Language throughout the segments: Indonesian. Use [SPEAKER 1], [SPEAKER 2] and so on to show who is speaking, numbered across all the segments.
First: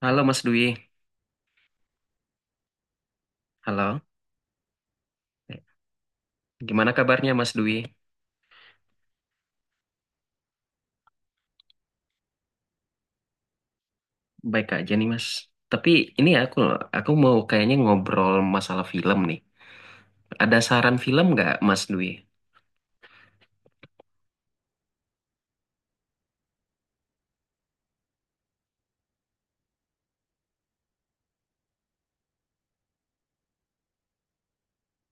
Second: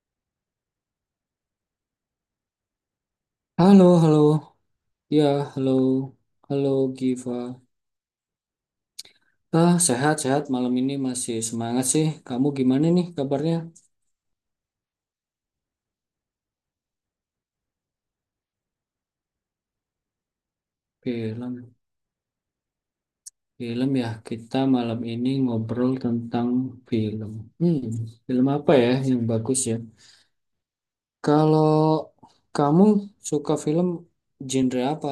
[SPEAKER 1] Halo Mas Dwi.
[SPEAKER 2] Halo,
[SPEAKER 1] Halo.
[SPEAKER 2] halo. Ya,
[SPEAKER 1] Eh,
[SPEAKER 2] halo. Halo,
[SPEAKER 1] Gimana kabarnya
[SPEAKER 2] Giva.
[SPEAKER 1] Mas Dwi?
[SPEAKER 2] Sehat-sehat. Malam ini masih semangat sih. Kamu gimana nih kabarnya?
[SPEAKER 1] Baik aja nih Mas. Tapi ini aku mau kayaknya ngobrol masalah film nih. Ada saran film nggak
[SPEAKER 2] Film.
[SPEAKER 1] Mas Dwi?
[SPEAKER 2] Film ya. Kita malam ini ngobrol tentang film. Hmm, Film apa ya yang bagus ya? Kalau kamu suka film genre apa?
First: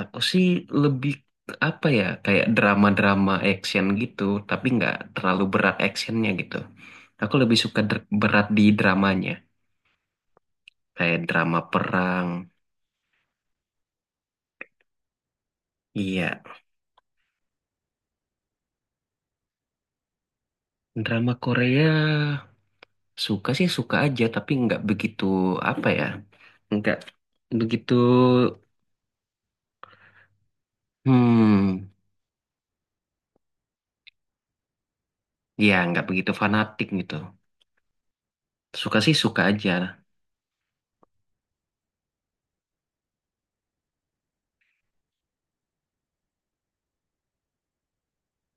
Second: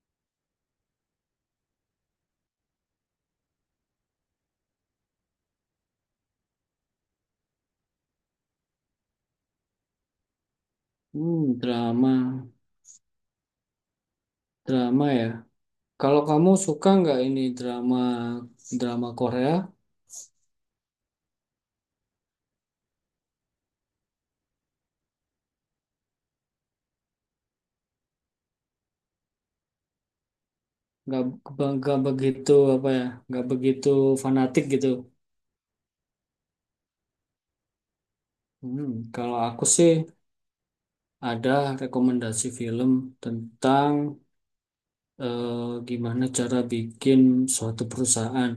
[SPEAKER 1] Aku sih lebih apa ya, kayak drama-drama action gitu, tapi nggak terlalu berat actionnya gitu. Aku lebih suka berat di dramanya, kayak drama perang.
[SPEAKER 2] Drama. Drama ya. Kalau
[SPEAKER 1] Iya,
[SPEAKER 2] kamu suka nggak ini drama drama Korea?
[SPEAKER 1] drama Korea. Suka sih suka aja, tapi nggak begitu apa ya, nggak begitu,
[SPEAKER 2] nggak
[SPEAKER 1] hmm,
[SPEAKER 2] nggak begitu apa ya, nggak begitu fanatik gitu.
[SPEAKER 1] ya nggak begitu fanatik gitu.
[SPEAKER 2] Hmm,
[SPEAKER 1] Suka sih
[SPEAKER 2] kalau
[SPEAKER 1] suka
[SPEAKER 2] aku
[SPEAKER 1] aja.
[SPEAKER 2] sih ada rekomendasi film tentang eh, gimana cara bikin suatu perusahaan.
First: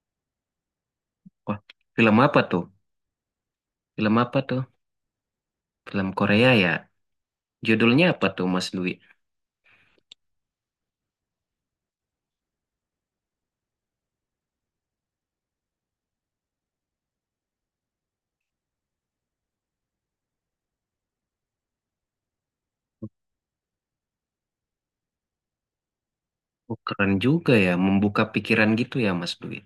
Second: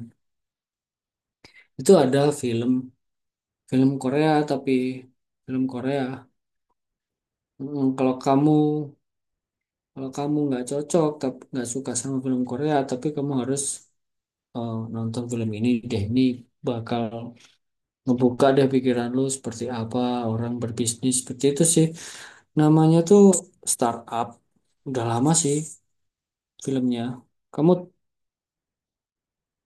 [SPEAKER 1] Wah,
[SPEAKER 2] Itu
[SPEAKER 1] film
[SPEAKER 2] ada
[SPEAKER 1] apa tuh?
[SPEAKER 2] film, film
[SPEAKER 1] Film
[SPEAKER 2] Korea,
[SPEAKER 1] apa
[SPEAKER 2] tapi
[SPEAKER 1] tuh?
[SPEAKER 2] film Korea.
[SPEAKER 1] Film Korea ya.
[SPEAKER 2] Mm,
[SPEAKER 1] Judulnya
[SPEAKER 2] kalau
[SPEAKER 1] apa tuh,
[SPEAKER 2] kamu
[SPEAKER 1] Mas Dwi?
[SPEAKER 2] kalau kamu nggak cocok, tapi nggak suka sama film Korea, tapi kamu harus nonton film ini deh. Ini bakal ngebuka deh pikiran lu seperti apa orang berbisnis seperti itu sih. Namanya tuh Startup. Udah lama sih
[SPEAKER 1] Oh,
[SPEAKER 2] filmnya.
[SPEAKER 1] keren juga ya,
[SPEAKER 2] Kamu
[SPEAKER 1] membuka pikiran gitu ya, Mas Dwi.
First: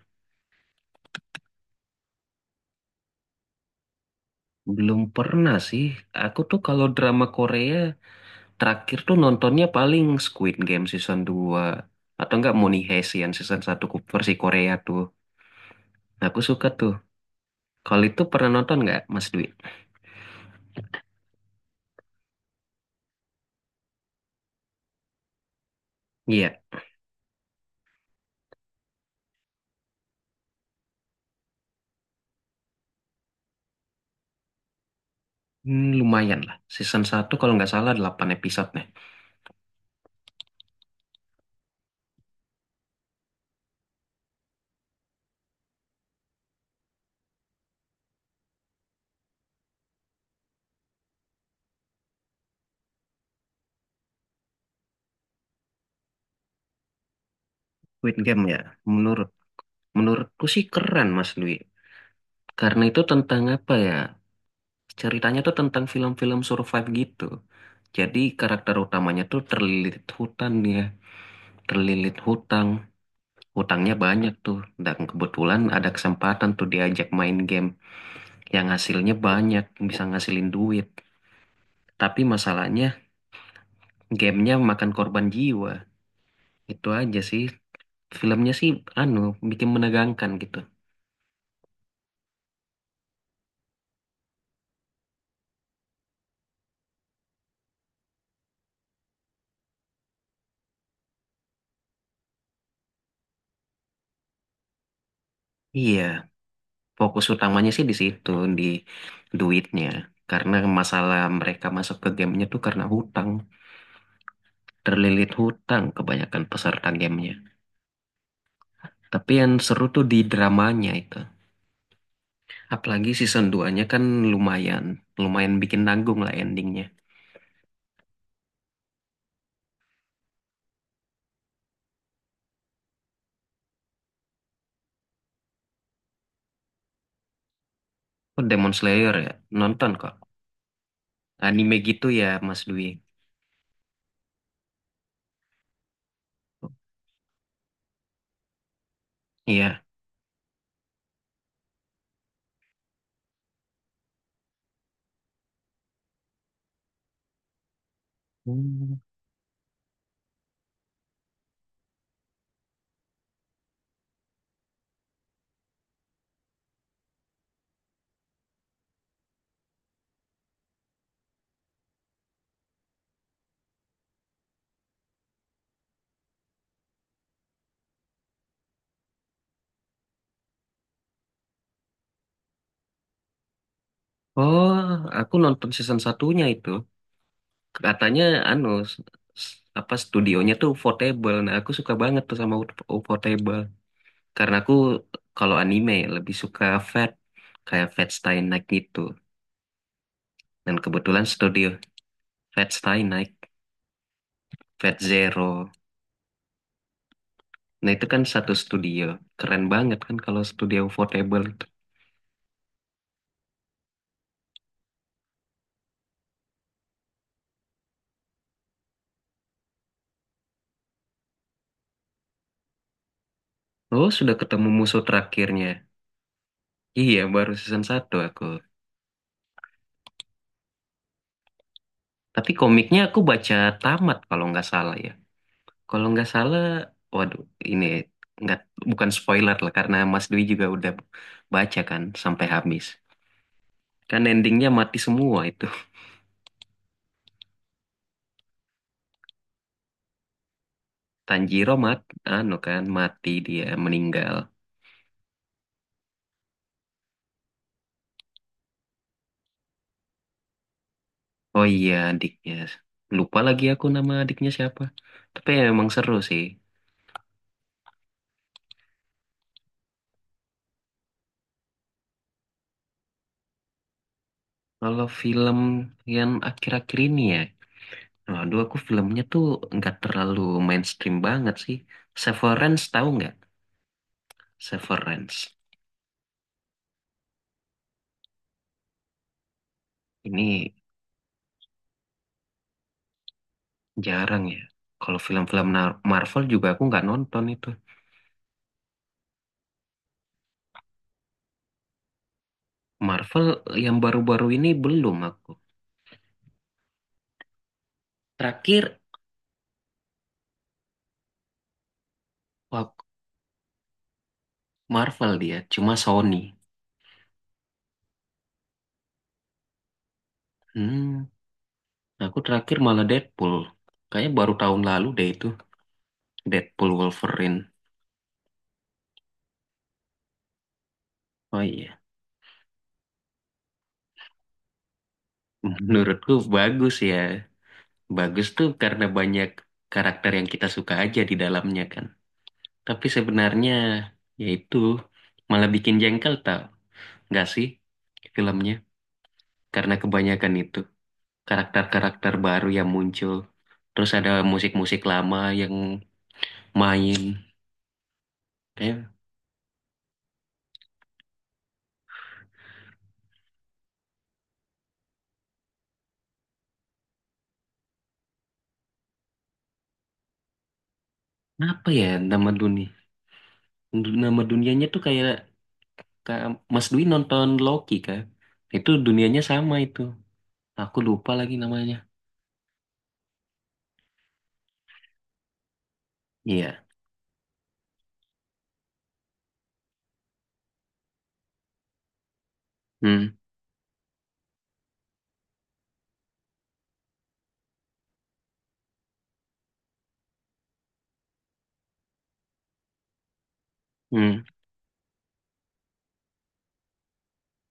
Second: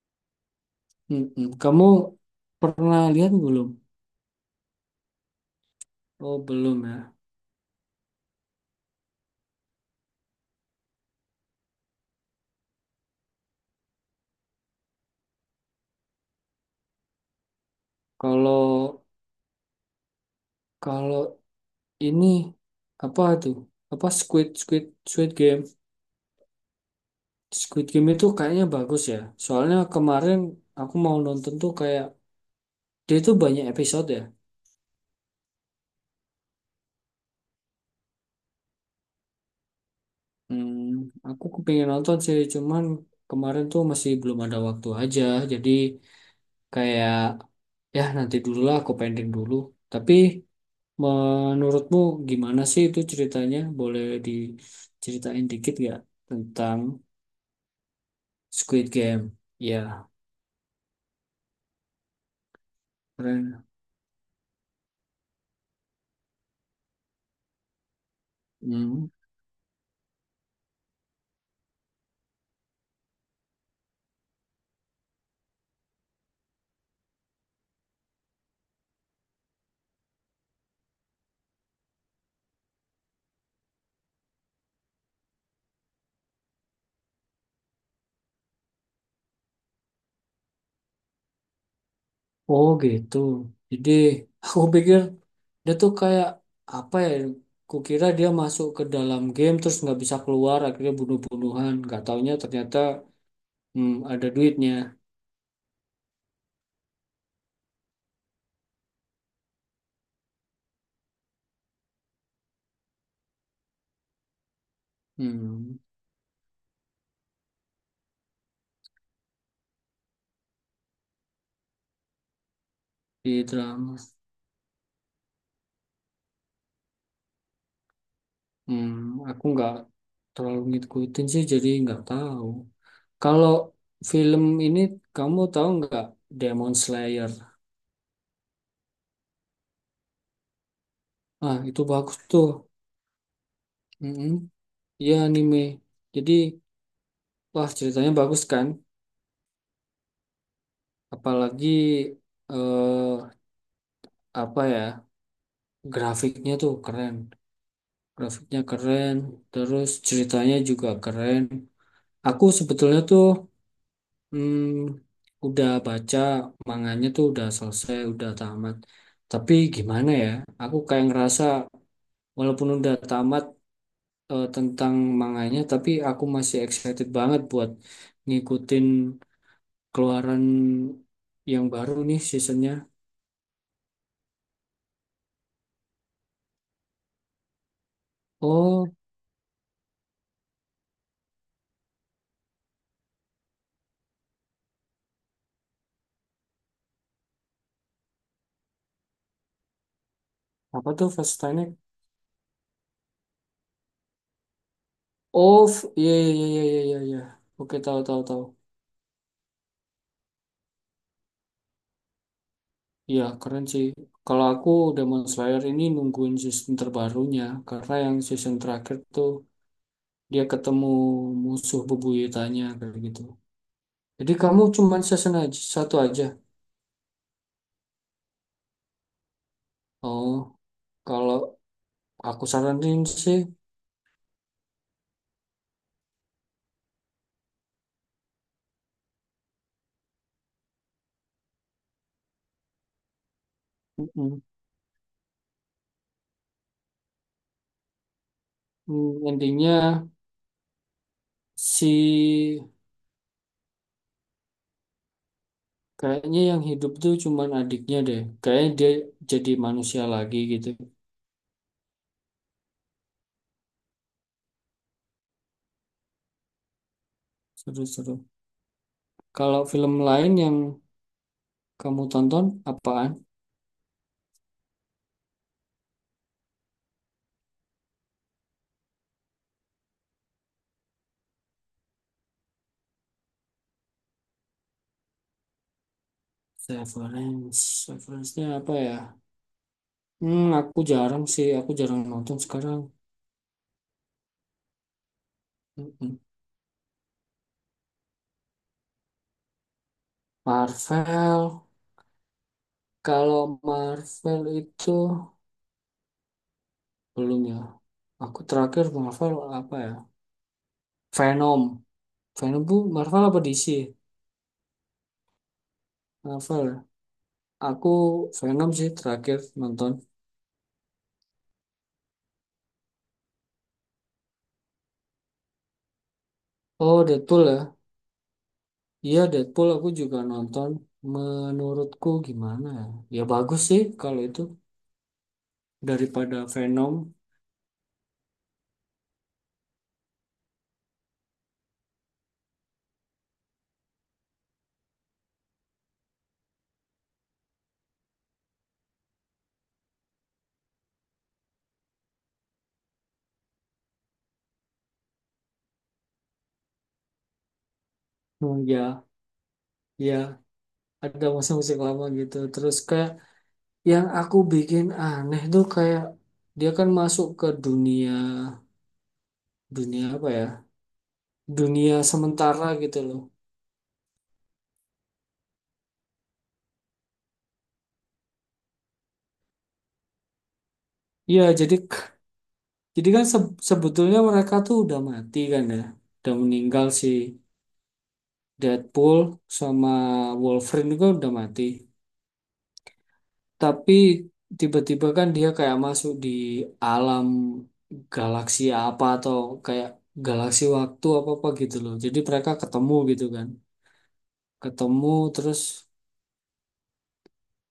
[SPEAKER 2] mm-mm. Kamu pernah lihat belum?
[SPEAKER 1] Belum pernah sih.
[SPEAKER 2] Oh,
[SPEAKER 1] Aku tuh
[SPEAKER 2] belum
[SPEAKER 1] kalau
[SPEAKER 2] ya.
[SPEAKER 1] drama Korea terakhir tuh nontonnya paling Squid Game season 2 atau enggak Money Heist yang season satu versi Korea tuh. Nah, aku suka tuh. Kalau itu pernah
[SPEAKER 2] Kalau
[SPEAKER 1] nonton nggak, Mas Dwi?
[SPEAKER 2] kalau ini apa tuh? Apa Squid Squid Squid Game?
[SPEAKER 1] Iya.
[SPEAKER 2] Squid Game itu kayaknya bagus ya. Soalnya kemarin aku mau nonton tuh, kayak dia itu banyak episode ya.
[SPEAKER 1] Hmm, lumayan lah. Season satu kalau nggak salah delapan episode nih.
[SPEAKER 2] Hmm, aku kepingin nonton sih, cuman kemarin tuh masih belum ada waktu aja. Jadi, kayak ya nanti dulu lah, aku pending dulu. Tapi menurutmu gimana sih itu ceritanya? Boleh diceritain dikit gak tentang
[SPEAKER 1] Squid Game ya,
[SPEAKER 2] Squid Game? Ya,
[SPEAKER 1] menurutku sih keren, Mas Dwi. Karena itu tentang
[SPEAKER 2] keren.
[SPEAKER 1] apa ya? Ceritanya tuh tentang film-film survive gitu. Jadi karakter
[SPEAKER 2] Hmm.
[SPEAKER 1] utamanya tuh terlilit hutan ya, terlilit hutang. Hutangnya banyak tuh, dan kebetulan ada kesempatan tuh diajak main game yang hasilnya banyak, bisa ngasilin duit. Tapi masalahnya, gamenya makan korban jiwa. Itu aja sih. Filmnya sih anu bikin menegangkan gitu.
[SPEAKER 2] Oh gitu. Jadi aku pikir dia tuh kayak apa ya? Kukira dia masuk ke dalam game terus nggak bisa keluar, akhirnya bunuh-bunuhan. Gak taunya ternyata, hmm, ada duitnya.
[SPEAKER 1] Iya, fokus utamanya sih di situ, di duitnya. Karena masalah mereka masuk ke gamenya tuh karena hutang, terlilit
[SPEAKER 2] Hmm,
[SPEAKER 1] hutang kebanyakan peserta gamenya. Tapi yang seru tuh di dramanya itu. Apalagi
[SPEAKER 2] di
[SPEAKER 1] season duanya
[SPEAKER 2] drama.
[SPEAKER 1] kan lumayan, lumayan bikin nanggung lah endingnya.
[SPEAKER 2] Hmm, aku nggak terlalu ngikutin sih, jadi nggak tahu. Kalau film ini, kamu tahu nggak Demon Slayer?
[SPEAKER 1] Oh, Demon Slayer ya, nonton kok.
[SPEAKER 2] Ah,
[SPEAKER 1] Anime
[SPEAKER 2] itu
[SPEAKER 1] gitu
[SPEAKER 2] bagus
[SPEAKER 1] ya
[SPEAKER 2] tuh.
[SPEAKER 1] Mas Dwi.
[SPEAKER 2] Mm-mm. Iya anime. Jadi, wah, ceritanya bagus kan?
[SPEAKER 1] Iya.
[SPEAKER 2] Apalagi eh apa ya? Grafiknya tuh keren. Grafiknya
[SPEAKER 1] Hmm.
[SPEAKER 2] keren, terus ceritanya juga keren. Aku sebetulnya tuh, hmm, udah baca manganya tuh udah selesai, udah tamat. Tapi gimana ya? Aku kayak ngerasa walaupun udah tamat tentang manganya, tapi aku masih excited banget buat ngikutin keluaran yang baru nih seasonnya.
[SPEAKER 1] Oh, aku nonton season satunya itu. Katanya anu
[SPEAKER 2] Oh,
[SPEAKER 1] apa studionya tuh portable. Nah, aku suka banget tuh sama portable. Karena aku kalau anime lebih suka Fate, kayak Fate Stay Night gitu. Dan
[SPEAKER 2] apa tuh
[SPEAKER 1] kebetulan
[SPEAKER 2] Fast Titanic?
[SPEAKER 1] studio Fate Stay Night, Fate
[SPEAKER 2] Oh,
[SPEAKER 1] Zero.
[SPEAKER 2] iya iya iya iya iya iya, iya. Oke,
[SPEAKER 1] Nah,
[SPEAKER 2] tahu
[SPEAKER 1] itu kan
[SPEAKER 2] tahu tahu.
[SPEAKER 1] satu studio. Keren banget kan kalau studio portable itu.
[SPEAKER 2] Iya, keren sih. Kalau aku, Demon Slayer ini nungguin season terbarunya karena yang season terakhir tuh dia ketemu musuh bebuyutannya kayak gitu.
[SPEAKER 1] Oh,
[SPEAKER 2] Jadi
[SPEAKER 1] sudah
[SPEAKER 2] kamu
[SPEAKER 1] ketemu musuh
[SPEAKER 2] cuman season aja,
[SPEAKER 1] terakhirnya.
[SPEAKER 2] satu aja.
[SPEAKER 1] Iya, baru season satu aku.
[SPEAKER 2] Oh, kalau aku
[SPEAKER 1] Tapi komiknya
[SPEAKER 2] saranin
[SPEAKER 1] aku
[SPEAKER 2] sih,
[SPEAKER 1] baca tamat kalau nggak salah ya. Kalau nggak salah, waduh, ini nggak bukan spoiler lah karena Mas Dwi juga udah baca kan sampai habis. Kan
[SPEAKER 2] mm,
[SPEAKER 1] endingnya mati semua itu.
[SPEAKER 2] mm, intinya
[SPEAKER 1] Tanjiro mat, anu
[SPEAKER 2] si,
[SPEAKER 1] kan mati, dia meninggal.
[SPEAKER 2] kayaknya yang hidup tuh cuman adiknya deh. Kayaknya dia jadi manusia lagi gitu.
[SPEAKER 1] Oh iya, adiknya. Lupa lagi aku nama adiknya siapa. Tapi ya emang seru sih.
[SPEAKER 2] Seru-seru. Kalau film lain yang kamu tonton apaan?
[SPEAKER 1] Kalau film yang akhir-akhir ini ya, waduh aku filmnya tuh nggak terlalu mainstream banget sih. Severance tahu nggak? Severance.
[SPEAKER 2] Severance. Severance-nya apa ya? Hmm,
[SPEAKER 1] Ini
[SPEAKER 2] aku jarang sih, aku jarang nonton sekarang.
[SPEAKER 1] jarang ya. Kalau film-film
[SPEAKER 2] Mm-mm.
[SPEAKER 1] Marvel juga aku nggak nonton itu.
[SPEAKER 2] Marvel. Kalau
[SPEAKER 1] Marvel yang
[SPEAKER 2] Marvel
[SPEAKER 1] baru-baru ini
[SPEAKER 2] itu
[SPEAKER 1] belum aku.
[SPEAKER 2] belum ya. Aku terakhir
[SPEAKER 1] Terakhir
[SPEAKER 2] Marvel apa ya? Venom. Venom tuh
[SPEAKER 1] wak-
[SPEAKER 2] Marvel apa DC?
[SPEAKER 1] Marvel dia, cuma Sony.
[SPEAKER 2] Marvel ya? Aku Venom sih terakhir nonton.
[SPEAKER 1] Hmm, aku terakhir malah Deadpool. Kayaknya baru tahun lalu deh itu Deadpool
[SPEAKER 2] Oh Deadpool
[SPEAKER 1] Wolverine.
[SPEAKER 2] ya. Iya Deadpool aku juga nonton.
[SPEAKER 1] Oh iya,
[SPEAKER 2] Menurutku gimana ya? Ya bagus sih kalau itu
[SPEAKER 1] menurutku
[SPEAKER 2] daripada Venom.
[SPEAKER 1] bagus ya. Bagus tuh karena banyak karakter yang kita suka aja di dalamnya kan. Tapi sebenarnya yaitu malah bikin jengkel tau, nggak sih filmnya? Karena kebanyakan itu, karakter-karakter baru yang muncul. Terus ada musik-musik lama yang main.
[SPEAKER 2] Hmm, ya,
[SPEAKER 1] Kayak
[SPEAKER 2] ya ada musik-musik lama gitu. Terus kayak yang aku bikin aneh tuh, kayak dia kan masuk ke dunia, dunia apa ya,
[SPEAKER 1] apa
[SPEAKER 2] dunia
[SPEAKER 1] ya nama
[SPEAKER 2] sementara
[SPEAKER 1] dunia?
[SPEAKER 2] gitu loh.
[SPEAKER 1] Nama dunianya tuh kayak, kayak Mas Dwi nonton Loki kan? Itu dunianya sama itu. Aku lupa
[SPEAKER 2] Iya
[SPEAKER 1] lagi
[SPEAKER 2] jadi
[SPEAKER 1] namanya.
[SPEAKER 2] jadi kan sebetulnya mereka tuh udah mati kan ya, udah
[SPEAKER 1] Iya.
[SPEAKER 2] meninggal si Deadpool sama Wolverine juga udah mati,
[SPEAKER 1] Hmm.
[SPEAKER 2] tapi tiba-tiba kan dia kayak masuk di alam galaksi apa, atau kayak galaksi waktu apa apa gitu loh, jadi mereka ketemu gitu kan.
[SPEAKER 1] Hmm.
[SPEAKER 2] Ketemu terus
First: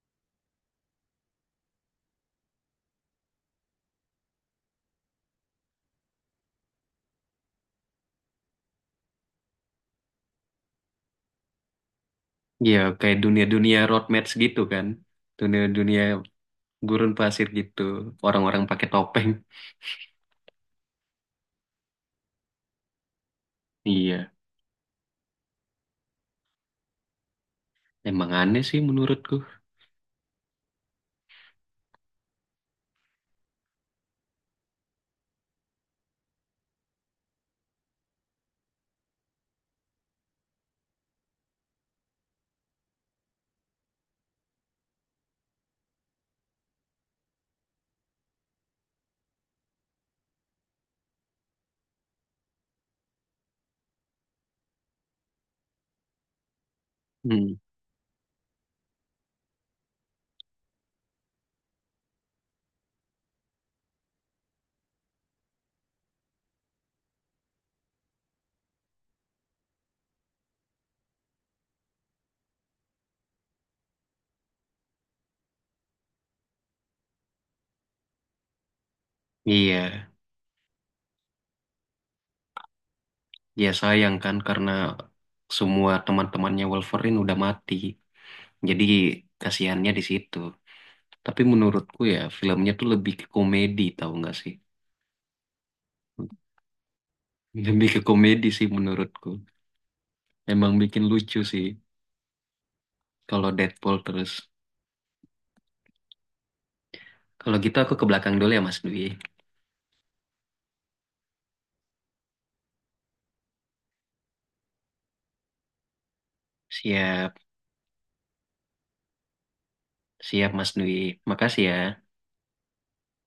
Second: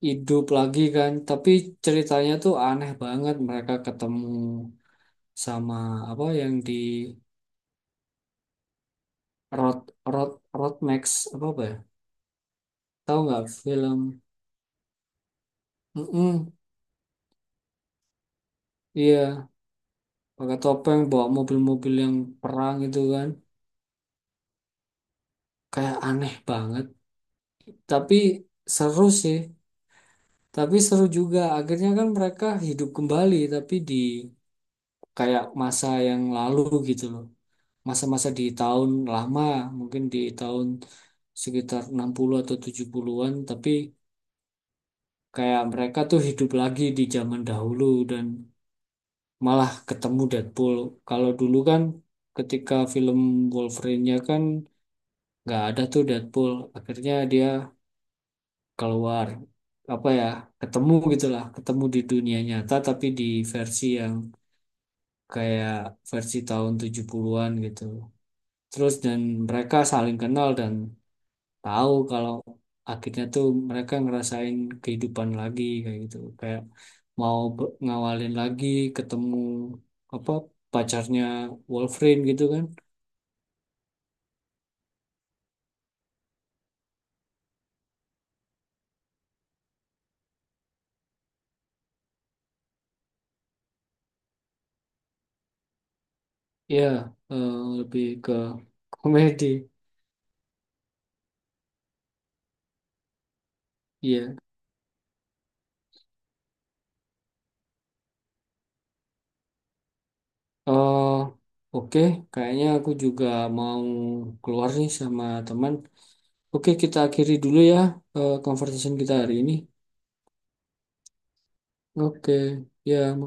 [SPEAKER 2] hidup lagi kan, tapi ceritanya tuh aneh banget. Mereka ketemu sama apa yang di Road Road Road Max apa apa ya,
[SPEAKER 1] Iya, kayak
[SPEAKER 2] tahu nggak
[SPEAKER 1] dunia-dunia
[SPEAKER 2] film?
[SPEAKER 1] road match gitu kan. Dunia-dunia
[SPEAKER 2] Mm-mm,
[SPEAKER 1] gurun pasir gitu. Orang-orang pakai topeng.
[SPEAKER 2] iya pakai topeng bawa mobil-mobil yang perang itu kan,
[SPEAKER 1] Iya.
[SPEAKER 2] kayak aneh banget tapi
[SPEAKER 1] Emang aneh sih
[SPEAKER 2] seru
[SPEAKER 1] menurutku.
[SPEAKER 2] sih. Tapi seru juga akhirnya kan mereka hidup kembali, tapi di kayak masa yang lalu gitu loh, masa-masa di tahun lama, mungkin di tahun sekitar 60 atau 70-an, tapi kayak mereka tuh hidup lagi di zaman dahulu dan malah ketemu Deadpool. Kalau dulu kan ketika film Wolverine-nya kan nggak ada tuh Deadpool. Akhirnya dia
[SPEAKER 1] Hmm.
[SPEAKER 2] keluar, apa ya, ketemu gitulah, ketemu di dunia nyata tapi di versi yang kayak versi tahun 70-an gitu. Terus dan mereka saling kenal dan tahu kalau akhirnya tuh mereka ngerasain kehidupan lagi kayak gitu, kayak mau ngawalin lagi, ketemu
[SPEAKER 1] Iya.
[SPEAKER 2] apa pacarnya Wolverine gitu kan.
[SPEAKER 1] Ya sayang kan karena semua teman-temannya Wolverine udah mati. Jadi kasihannya di situ. Tapi menurutku ya filmnya tuh lebih ke komedi tahu nggak sih?
[SPEAKER 2] Ya eh,
[SPEAKER 1] Lebih ke
[SPEAKER 2] lebih ke
[SPEAKER 1] komedi sih menurutku.
[SPEAKER 2] komedi.
[SPEAKER 1] Emang bikin lucu sih kalau Deadpool terus.
[SPEAKER 2] Iya,
[SPEAKER 1] Kalau gitu aku ke belakang dulu ya Mas Dwi.
[SPEAKER 2] eh oke, kayaknya aku juga mau keluar nih sama teman. Oke, kita akhiri
[SPEAKER 1] Siap,
[SPEAKER 2] dulu ya conversation kita hari ini.
[SPEAKER 1] siap Mas Dwi. Makasih ya.
[SPEAKER 2] Oke, ya makasih.